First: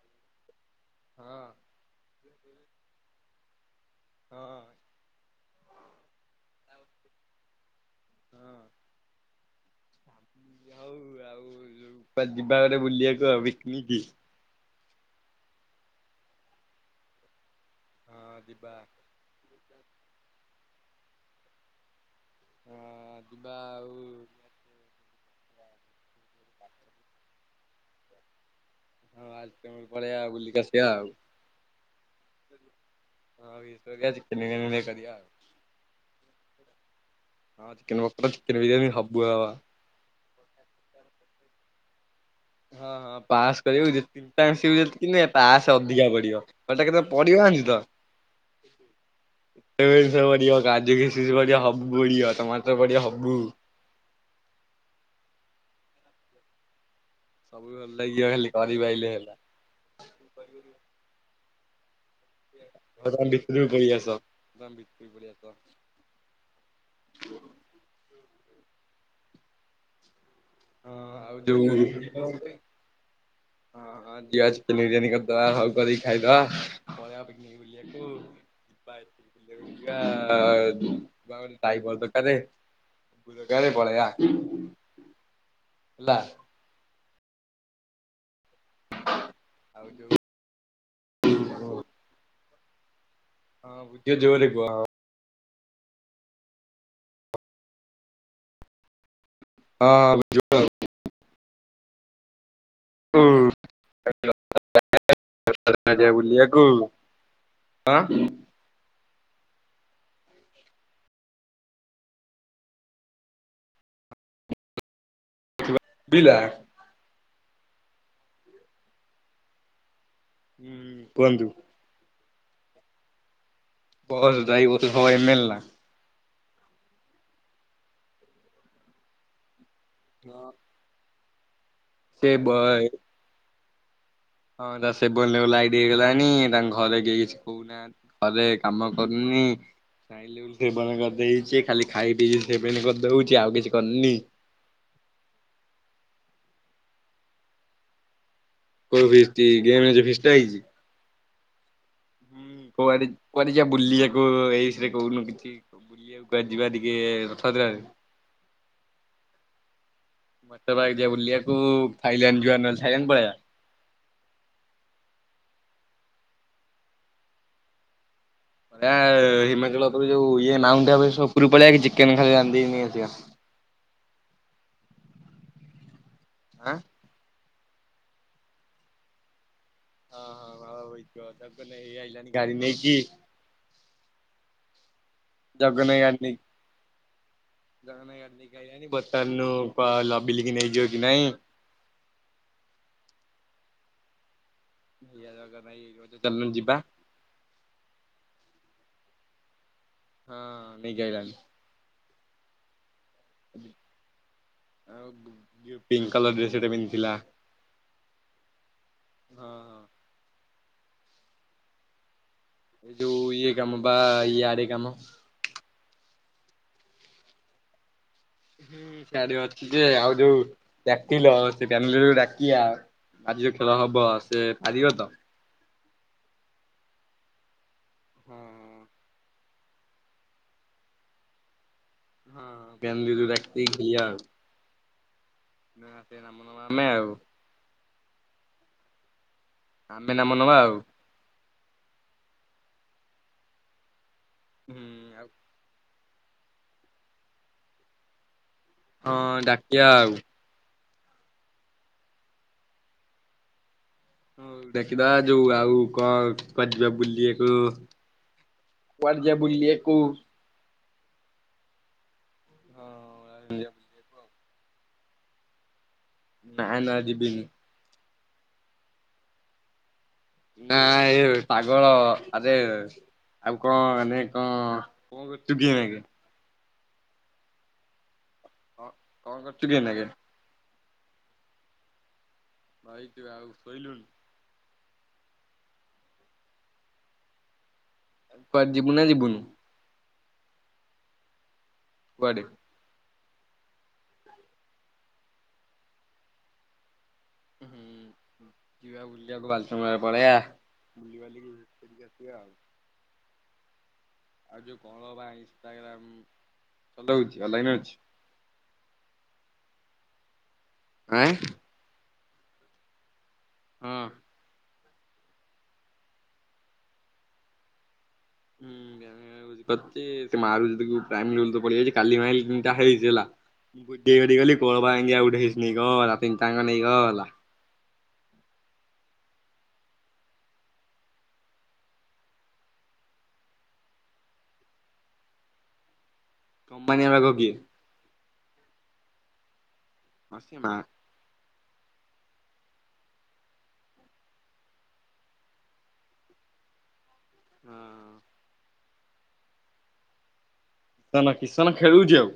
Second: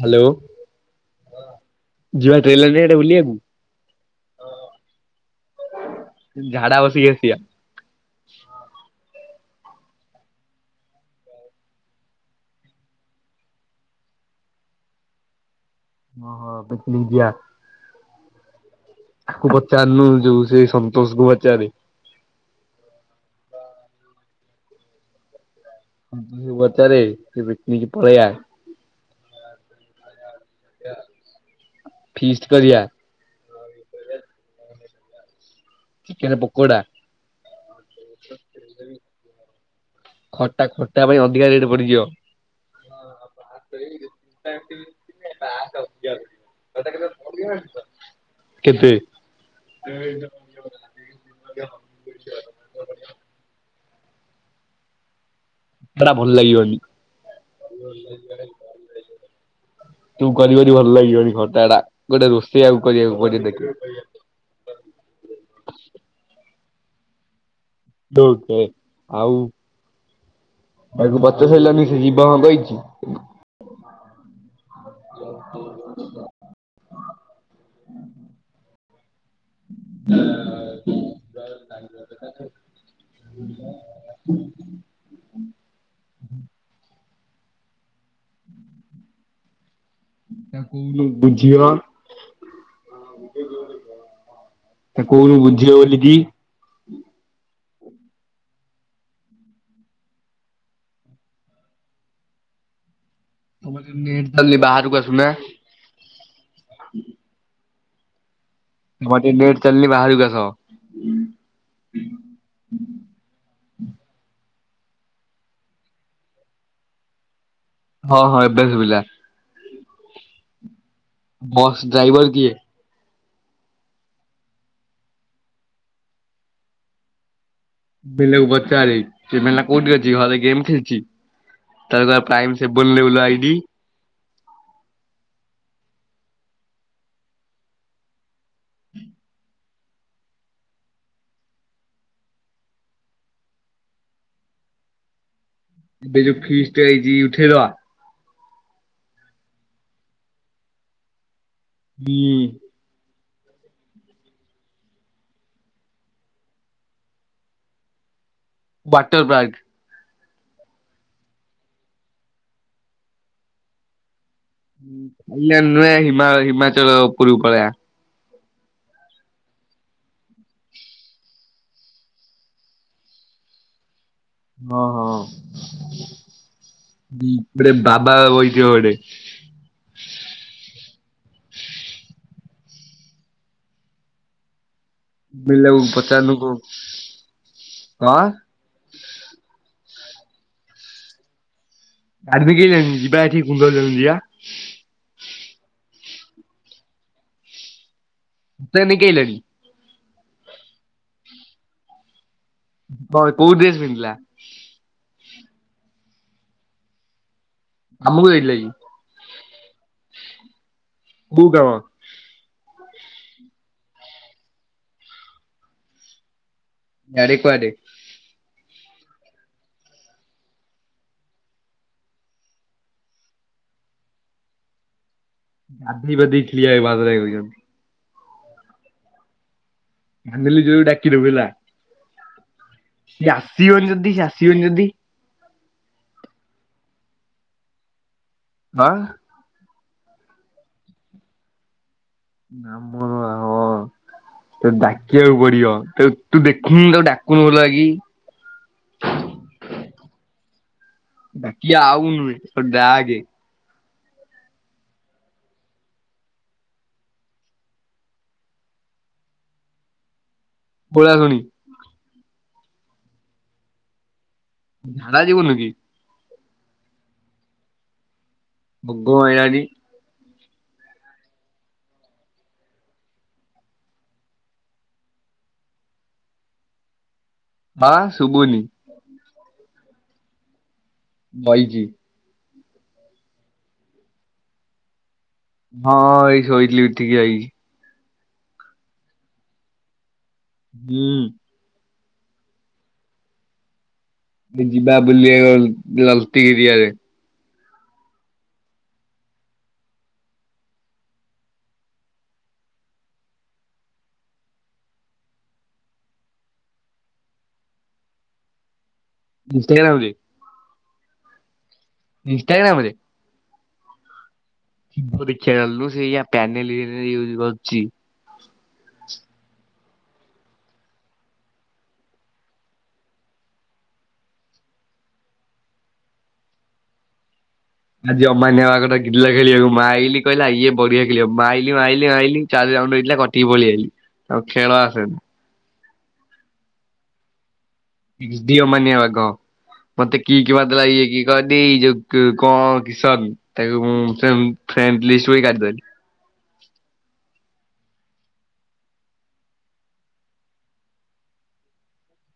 Hello. ହଁ [unintelligible] ଯିବା train ଲାଇନଆଡେ ବୁଲିବାକୁ। ହଁ [unintelligible] ଝାଡା ବସିକି ଆସିବା। ହଁ [unintelligible] ହଉ ଆଉ ବା ଯିବା ଗୋଟେ ବୁଲିବାକୁ ଆଉ ପିକନିକ। ଓ ହୋ ପିକନିକ୍ ଯିବା। ହଁ ଯିବା। ତାକୁ ପଚାରିଲୁ ଯୋଉ ସେ ସନ୍ତୋଷ କୁ ପଚାରେ। ହଁ ଯିବା ଆଉ। ସନ୍ତୋଷ କୁ ପଚାରେ କି ପିକନିକି ପଳେଇବା। ହଁ ଆଜି ପେମେଣ୍ଟ ପଳେଇବା ବୁଲି। କି ଆସିବା ଫିଷ୍ଟ କରିବା [inaudible] [unintelligible] [unintelligible] ଚିକେନ ପକୋଡ଼ା। ହଁ ଚିକେନ ପକଡା ଚିକେନ ବିରିୟାନୀ ଖବୁ ହବ। ଖଟା ଖଟା ପାଇଁ ଅଧିକା ରେଟ୍ ପଡିଯିବ। [unintelligible] ହଁ ହଁ ପାସ୍ କରୁବୁ ଯେ [unintelligible] ପାସ୍ ଅଧିକା ପଡିବ। କେ ପଡିବ ଜାଣିଚୁ ତ କେତେ [unintelligible] କାଜୁ କିସମିସ ପଡିବ ହବୁ ପଡ଼ିବ ଟମାଟର ପଡିବ ହବୁ। ସେଟା ଭଲ ଲାଗିବନି। ସବୁ ଭଲ ଲାଗିବ ଖାଲି କରିପାଇଲେ ହେଲା। ତୁ କରିବରି ଭଲ ଲାଗିବନି କଣ। ଟାଡ ଗୋଟେ ରୋଷେ ବା ତମେ ଭିତ୍ରୁକୁ ପଳେଇ ଆସ। [inaudible] [unintelligible] ଆଉ। ହଁ ତାକୁ ଆଉ ପଚାରି ଯୋଉ ସାରିଲନି ସେ ଯିବ ହଁ [unintelligible] ଖାଇଦବା। କହିଛି ବାଏ। [unintelligible] ତାଇପର ଦରକାର ସ ଦରକାର ପଳେଇବା। ହେଲା। ଆଉ ଯୋଉ ତାକୁ କୋଉନୁ ବୁଝିବ। ହଁ ବୁଝିବ ଜୋରେ କୁଅ? ଝିବ ବୋଲିକି। ହଁ ହଁ ବୁଝିବ ଆଉ। ତମର ଟିକେ ନେଟ୍ ଚକୁନି ବାହାରକୁ ଆସୁନା। ଆଁ? ତମର ଟିକେ ନେଟ ଚାଲୁନି ବାହାରକୁ ଆସ। ବିଲା। ହଁ ହଁ ଏବେ ଶୁଭିଲା। ହୁଁ। କୁହନ୍ତୁ ବସ୍ ଡ୍ରାଇଭର। କିଏ? [unintelligible] ବେଲେ। [unintelligible] କଉଠି ଅଛି ନା ଘରେ ଗେମ୍ ଖେଳଛି। ତା ପ୍ରାଇମ ସେ ବନ ବଲ ଆଇଡି। ହଁ ତା ସେବନାଇଦଗଲାଣି ତାଙ୍କ ଘରେ କିଏ କିଛି କହୁନା ଘରେ କାମ କରୁନି ଖାଇଲେ ସେବନ କରିଦେଇଛି ଖାଲି ଖାଇ ପିଇକି ସେନ କରିଦଉଛି ଆଉ କିଛି କରିନି। ବ ଯୋ ଫିଜ ଟ ଆଇଛି ଉଠେଇ ଦେବା। କଉ ଫିସ୍ ଗେମ ଫିସ୍ ଟଇଛି। [unintelligible] କୁଆଡେ ଯିବା ବୁଲି ଯକୁ ଏଇରେ କହୁନୁ କିଛି ବୁଲିବାକୁ କୁଆଡେ ଯିବା ଟିକେ ରଥା ଯାତ୍ରା ରେ। ବାୱଟର ବ୍ୟାଗ। ମଟର ବାଗ ଯେ ବଲିଆକୁ ଫାଇଲେଣ୍ଡ ଯ ନ ଖାଇଲେ ପଳା। ଆଇଲ ନୁହେ ହମା ହିମାଚଳ ଉପୂୁର ପଡଆ। ଆ ହିମାଚଳ ଉପ ଯୋଉ ଇଏଁ ମାଉଣ୍ଟ ଉପରୁ ପଳେଇ କି ଚିକେନ ଖାଲି ରାଧିନି ଆସିବା। ହଁ ହଁ। ହୁଁ। ଗୋଟେ ବାବା ବହିଥିବ ଗୋଟେ। ହଁ ହଁ ବାବା ବାଇଥିବ ତା ହେଇ ଆଇିଲଣି ଗାଡି ନେଇକି। ବେଲାକୁ ଜଗନ ଆଇ ଗାଡି ପଚାରୁନୁ ନେଇକି କୋଉ ଜଗନ୍ନା ହଁ ଗଡି ନେଇକି ଆଇଲାନି ପଚନୁ। ଲବିଲ କି ନେଇଯିବ କି ନାଇଁ? ଗାଡିରେ କିଏ ଯାଇଛନ୍ତି ଯିବା ଏଠି କୁନ୍ଦ ଯିବା। ଏଇଆ ଦରକାର ନାହିଁ ଚାଲୁନ ଯିବା। ମତେ ଦେଖେଇଲାଣି। ହଁ ନେଇକି ଆଇଲାଣି। ହଁ କୋଉ ଡ୍ରେସ୍ ପିନ୍ଧିଲା? ଆଉ ଯୋଉ ପିଙ୍କ୍ କଲର ଡ୍ରେସ୍ ଗୋଟେ ପିନ୍ଧିଥିଲା। ଆମ ଘରୁକୁ ଯାଇଥିଲା କି? ହଁ ହଁ। କୋଉଟା ମ। ଏ ଯୋଉ ଇଏ କାମ ବା ଇଆଡେ କାମ। ଆଡେ କୁଆଡେ? ହୁଁ ସେଡେ ଅଛି ଯେ ଆଉ ଯୋଉ ଡାକିଲ ସେଠି ଆମେ ଯେତେବେଳେ ଡାକିଆ ଆଜି ଯୋଉ ଖେଳ ହବ ସେ ପାରିବ ତ? ଗାଧେଇ ପାଧେଇ ଠିଆ ହେବାକୁ କହିଲେ। ହୁଁ। ମାନେଲି ଯୋରେ ଡାକି ଦବୁ ହେଲା। ହଁ। ଫ୍ୟାମିଲିରୁ ସିଏ ଡାକିକି ଆସିବନି ଯଦି ସିଏ ଆସିବିନି ଯଦି? ଲାଷ୍ଟ୍ ରେ ନାମ ନବା ଆମେ ଆଉ। ହାଁ। ଆମେ ନାମ ନବା ଆଉ। ନାମ ହଁ। ତେତେ ହୁଁ ଆଉ ଡାକିବାକୁ ପଡିବ ତ ତୁ ଦେଖୁନୁ ତାକୁ ଡାକୁନୁ ଭଲକି। ହଁ ଡାକିଆ ଆଉ। ଡାକିଆ ଆଉ ନୁହେଁ ଡାକେ। ହଁ ଡାକିଦବା ଯୋଉ ଆଉ କଣ କୁଆଡେ ଯିବା ବୁଲିଆକୁ କୁଆଡେ ଯିବା ବୁଲିଆକୁ? ପଳାଶୁଣି। ହଁ ଆ ଯିବା ବୁଲିବାକୁ। ଝାଡା ଯିବୁନୁ କି? ନା ନା ଯିବିିନି। ଭୋଗ ଆଣିଲନି। ନା ଏ ପାଗଳ ଆରେ ଆଉ କଣ ମାନେ କଣ କଣ କରୁଛୁ କି ଏଇନେ କି। ବାଁସ ସୁବୁନି। କଣ କରୁଛୁ କି ଏଇନା କେ। ବଇଛି। ବଇଛୁ ଆଉ ଶୋଇଲୁନି? ହଁ ଏଇ ଶୋଇଥିଲି ଉଠିକି ଆଇଲି। କୁଆଡେ ଯିବୁ ନା ଯିବୁନୁ? ହୁଁ। କୁଆଡେ? ଯିବା ବୁଲିଆକୁ ଗଲତି ଏରିଆରେ। ହୁଁ ଯିବା ବୁଲିବାକୁ ବଟ ମଙ୍ଗଳା ପଳେଇଆ ବୁଲିବାଲିକି ସେଉଠୁ ଆସିବା ଆଉ। ଆଉ ଯୋଉ କଣ ବା ଇନଷ୍ଟାଗ୍ରାମ୍ ଚଲଉଛି ଅନଲାଇନ୍ ଅଛି? ଇନଷ୍ଟାଗ୍ରାମ୍ ରେ? ଆଁ। ଇନଷ୍ଟାଗ୍ରାମ୍ ରେ। ହଁ। ଦେଖିଆ ଗଲନୁ ସେ ପ୍ୟାନେଲ ୟୁଜ କରୁଛି। [unintelligible] ଆଜି ଅମାନ୍ୟ ବାଗଟା ଗିିଲା ଖେଳିବାକୁ ମା ଆଇି କହିଲା ଇଏ ବଢିଆ ଖେଳ ମାଇଇଇ ଚାରି ରାଉଣ୍ଡିଲା କଟିକି ପଳେଇଆଇଲି ଆଉ ଖେଳ ଆସେନି। କମ୍ପାନୀ ଭାଗ କିଏ? ଦିଅ ମାନ ବାଗ ମତେ କି କି ବା ବଦ ଲାଇେ କିଏ। [unintelligible] [unintelligible] ହଁ। କିସନ କିଶନ ଖେଳୁଛି ଆଉ?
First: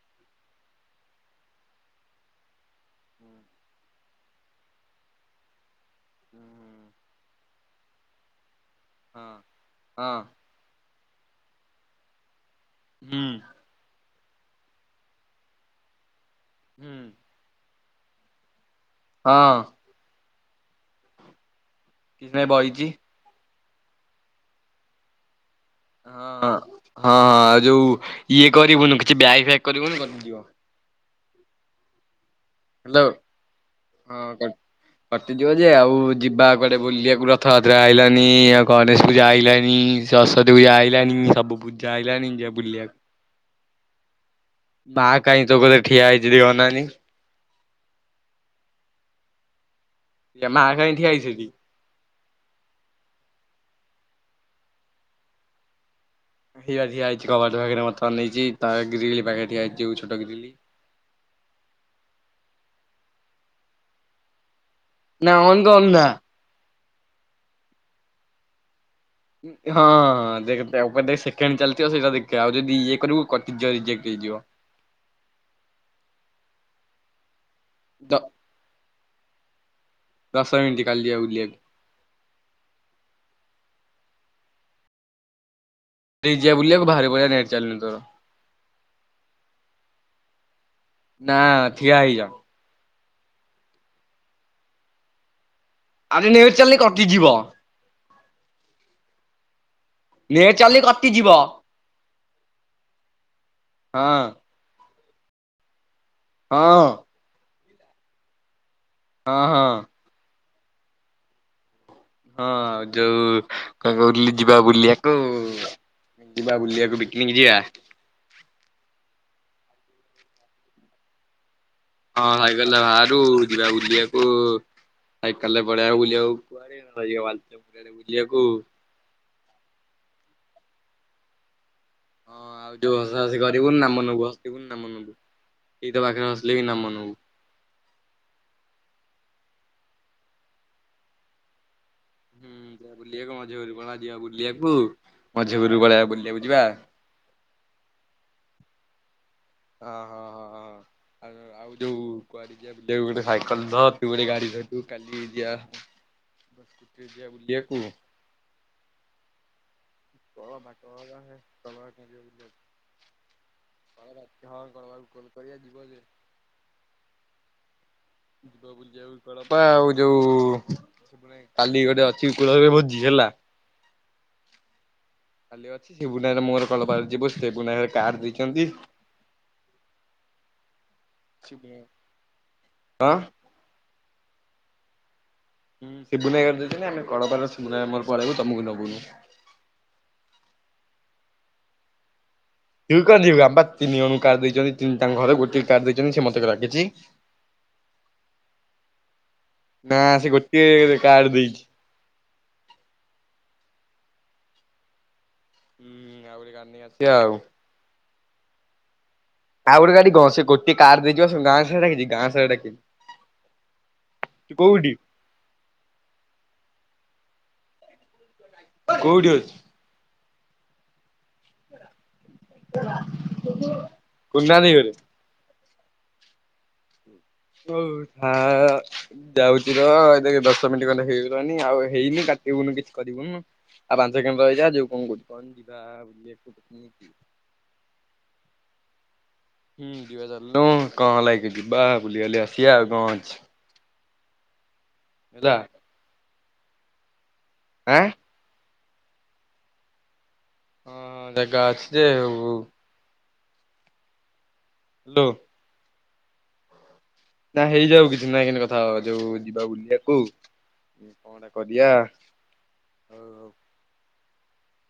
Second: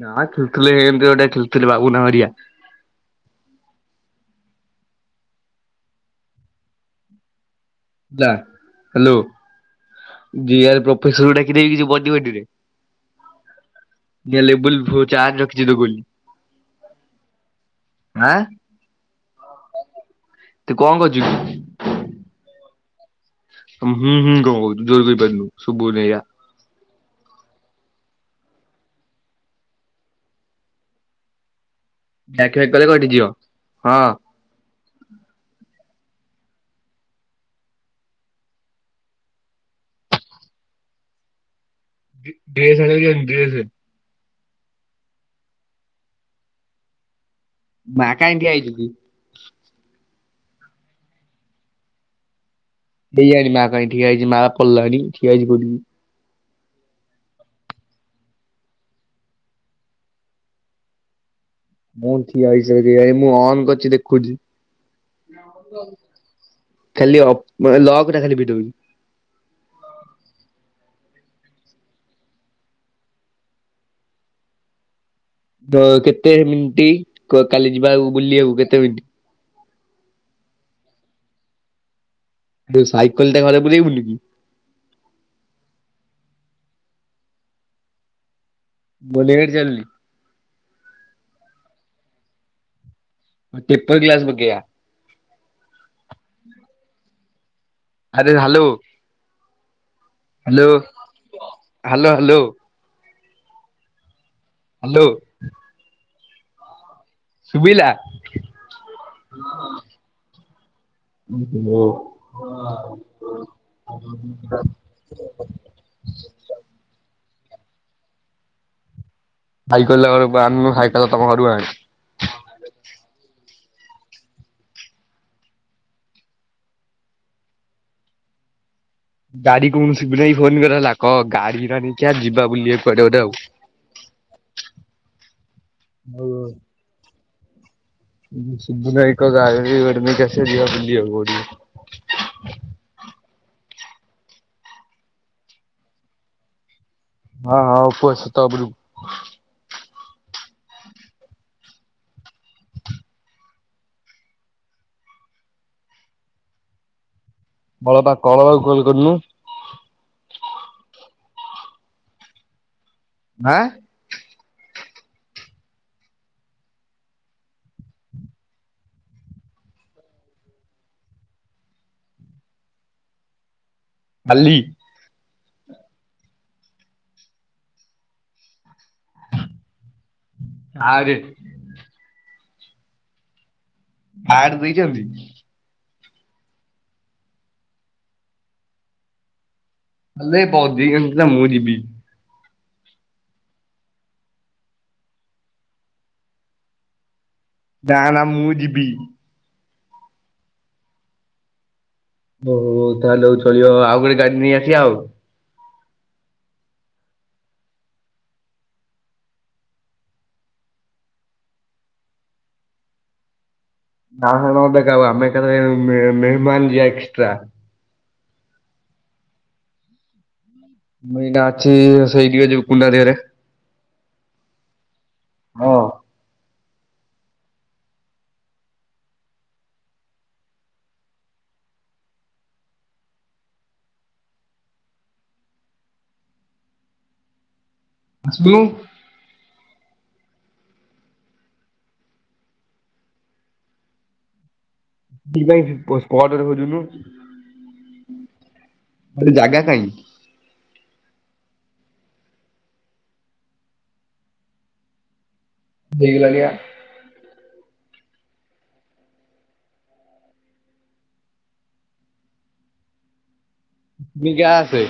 ନା ଖେଳୁଥିଲେମତି ଗୋଟେ ଖେଳଥିଲେ ବାବୁନା ହରିଆ ଯା ହ୍ୟାଲୋ। ହଁ ହଁ [unintelligible] ପସ ଡାକି ଦେଇକିଛି ବଡିରେ ହୁଁ। ନିଲେ ବୁଲ ଚାଜ ରଖିଛି ଦ ଗୋଲି ହୁଁ। ଆଁ। ହଁ। ତୁ କଣ କରୁଛୁ? କିଛିନ ବଇଛି। ହୁଁ ହୁଁ କଣ କହୁଛୁ ଜୋର ବି ପାରିଲୁ ହଁ ହଁ ହଁ ଆଉ ଯୋଉ ଇଏ କରିବୁନି କିଛି ବ୍ୟାଇ ଫି୍ୟା କରିବୁନି କଣ ଯିବ। ବ୍ୟାକ୍ ଫ୍ୟାକ୍ କଲେ ହ୍ୟାଲୋ କଟିଯିବ ହଁ କଟି ଜୀବଜେ ଆଉ ଯିବା କୁଆଡ଼େ ବୁଲିବାକୁ ରଥଯାତ୍ରା ହେଇଲାନି ଆଉ ଗଣେଶ ପୂଜା ହେଇିଲାନି ସରସ୍ଵତୀ ପୂଜା ଆଇଲାନି ସବୁ ପୂ ଡ୍ରେସ ଆଇଲାଣି ଡ୍ରେସ? [unintelligible] ମା କାଇଡି ଆଇଚୁ ତୁ [inaudible] ଏ ମା କାଇଁ ଠିଆ ହେଇଛୁ ଏଠି? ହେଇଆଣି ମା କା ଠିଆ ହେଇଛି ମା ପଡିଲାଣି ଠିଆ ହେଇଛି ପଡିବି ଇଆ ଠିଆ ହେଇଛି କବାଟ ପାଖରେ ମତ ନେଇଛି ତା ଗିଲ ପାଖରେ ଠିଆ ହେଇଛି ଛୋଟ ଗିଲ। ମୁଁ ଠିଆ ହେଇସାର ମୁଁ ଅନ କରିଛି ଦେଖୁଛି। ନା ଅଉନ କ ନ୍ଅନ୍ଧା ଖାଲି ଅ ଲକ ଟା ଫିଟେଇ ଦୋବୁ। ହଁ ଦେଖ ସେକେଣ୍ଡ ଚାଲିଥିବ ସେଇଟା ଦେଖିବା ଆଉ ଯଦି ଇଏ କରିବୁ କଟିଯିବ ରଜେକ୍ଟ ହେଇଯିବ। [inaudible] ବେ କେତେ ମିନିଟ? କୁହ କାଲି ଯିବାକୁ ଦ ବୁଲିବାକୁ କେତେ ମିଟି ଦଶ ମିିନିଟେ କାଲି ଆଉ ଜିଆକୁ ଦେଇ ସାଇକେଲଟା ଘରେ ପୁରେଇ ଦେଲୁକି? [inaudible] ଯ ବୁଲିବାକୁ ବାହାରି ପଆ ନେଟ ଚାଲୁନି ତୋର। ବଲେଗଡ଼ ଚାଲିଲି ନା ଠିଆ ହେଇଯାଅ। ପେପର ଗ୍ଲାସ ପକେଇବା। ଆଜି ନେଟ ଚାଲୁନି କଟିଯିବ। ଆରେ ହ୍ୟାଲୋ। ନେଟ୍ ହ୍ୟାଲୋ ଚାଲିଲେ କଟିଯିବ ହ୍ୟାଲୋ ହ୍ୟାଲୋ। ହଁ। ହ୍ୟାଲୋ। ହଁ। ଶୁବିଲା? ହଁ ହଁ। [unintelligible] ହଁ ଆଉ ଯୋଉ କଣ କହୁଥିଲି ଯିବା ବୁଲିବାକୁ ଯିବା ବୁଲିବାକୁ ପି ନିିକ ଯିବା। ଭାଇ କହିଲା [unintelligible] ଭାଇ କହିଲା ତମ ଘରକୁ ଆଣ ହଁ ଭାଇ କହିଲା ବାହାରୁ ଯିବା ବୁଲିଆକୁ ଭାଇ କହିଲା [unintelligible] ବୁଲିଆକୁ। ଗାଡି କୌଣସି ମୁଳୁନାହିଁ ଫୋନ କର ହେଲା କହ ଗାଡି ନାହିଁ। ହଁ ଆଉ ଯୋଉ ହସ ହସି କରିବୁନି ନା ମନବୁ ହସିବୁନ ନା ମନବୁ ଏଇ ତ ପାଖରେ ହସିଲେ ବି ନା ମନେ ହବୁ। ଶିବୁନୁ ଭାଇକି କହ ଗାଡି ଗୋଟେ ନେଇକି ଆସିବ ଯିବା ବୁଲିବାକୁ କୋଉଠିକି। ହୁଁ ବୁଲିବାକୁ ମଝି ଘୁରକୁ ଯିବା ବୁଲିବାକୁ ମଝି ଘରକୁ ପଳେଇବାକୁ ବୁଲିବାକୁ ଯିବା। ହଁ ହଁ ଉପୁସ୍ଥିତ ରୁ ହଁ ହଁ ଆଉ ଯୋଉ କୁଆଡେ ଯିବା ବୁଲିବାକୁ ଗୋଟେ ସାଇକେଲ ଧଅ ତୁ ଗୋଟେ ଗାଡି ଧରିଵୁ କାଲି ଯିବା [unintelligible] [unintelligible] [unintelligible] ଆଁ। କଳବା ହଁ ଗଲା ବେଳକୁ କଲ୍ କରିବା ଯିବ ସେ । [unintelligible] ଯୋଉ କାଲି ଗୋଟେ କୁଳ ଘରେ ଭୋଜି ହେଲା। କାଲି? କାଲି ଅଛି ସିପୁନା ମୋର [unintelligible] ସିପୁନା ଘର କାର୍ଡ ଦେଇଛନ୍ତି। [unintelligible] କଣ । କାର୍ଡ ଦେଇଛନ୍ତି? ହୁଁ ସିବୁନା ଭାଇ ଘର ଦେଇଥିଲେ ଆମେ କଳପାର, ଶିବୁନା ଭାଇର ମୋର ପଳେଇବୁ ତମକୁ ନବୁନୁ । ହେଲେ [unintelligible] ମୁଁ ଯିବି। ତୁ କଣ ଯିବୁ ଆମୁକୁ ପା ତିନି ଜଣୁ କାର୍ଡ ଦେଇଛନ୍ତି ତାଙ୍କ ଘରେ ଗୋଟିଏ କାର୍ଡ ଦେଇଛନ୍ତି ସେ ମତେ ଡାକିଛି। ନା ନା ମୁଁ ଯିବି। ନା ସେ ଗୋଟେ କାର୍ଡ ଦେଇଛି। ହୋଉ, ହୋଉ ତାହେଲେ ଚଳିବ ଆଉ ଗୋଟେ ଗାଡି ନେଇ ଆସିବା ଆଉ। ହୁଁ ଆଉ ଗୋଟେ ଗାଡ଼ି ନେଇ ଆସିବା ଆଉ। ଆଉ ଗୋଟେ ଗାଡି ଙ୍କ ସେ ଗୋଟଏ କାର୍ ଦେଇଚି ବା ସେ ଗାଁ ସାରା ଡାକିଛି ସେ ଗାଁ ସାରା ଡାକିନି। [unintelligible] ଆମେ ଏକାଥରେ ମେ ମେହେମାନ ଯିବା ଏ [unintelligible] କୋଉଠି ଅଛୁ? ମୁଁ ଅନା ଅଛି [unintelligible] [unintelligible] ହଁ। ହଉ ଯାଉଛି। ଏ ଦଶ ମିନିଟ ଖଣ୍ଡେ ହେଇଗଲାଣିି। ଆଉ ହେଇନି କାଟିବୁନୁ। କିଛି କରିବୁନୁ। ଆଉ ପାଞ୍ଚ ସେକେଣ୍ଡ, ରହିଯା। ଆସୁନୁ। ହୁଁ ଯିବା ଚାଲୁନୁ। ହୁଁ କଁ ହେଲାକି ଯିବା ବୁଲିଵାଲି ଆସିବା। କଁ ଅଛି। ହେଲା [unintelligible] [unintelligible] ଆଁ। ଆରେ ଜାଗା କାହିଁ? [unintelligible] [unintelligible] ହେଇଗଲାଣି । ନା ହେଇଯାଉ କିଛି ନାହିଁ। ଏମିତି କଥା ହବା। ଯୋଉ ଯିବା ବୁଲିବାକୁ। ତୁ ଯା ଆସେ।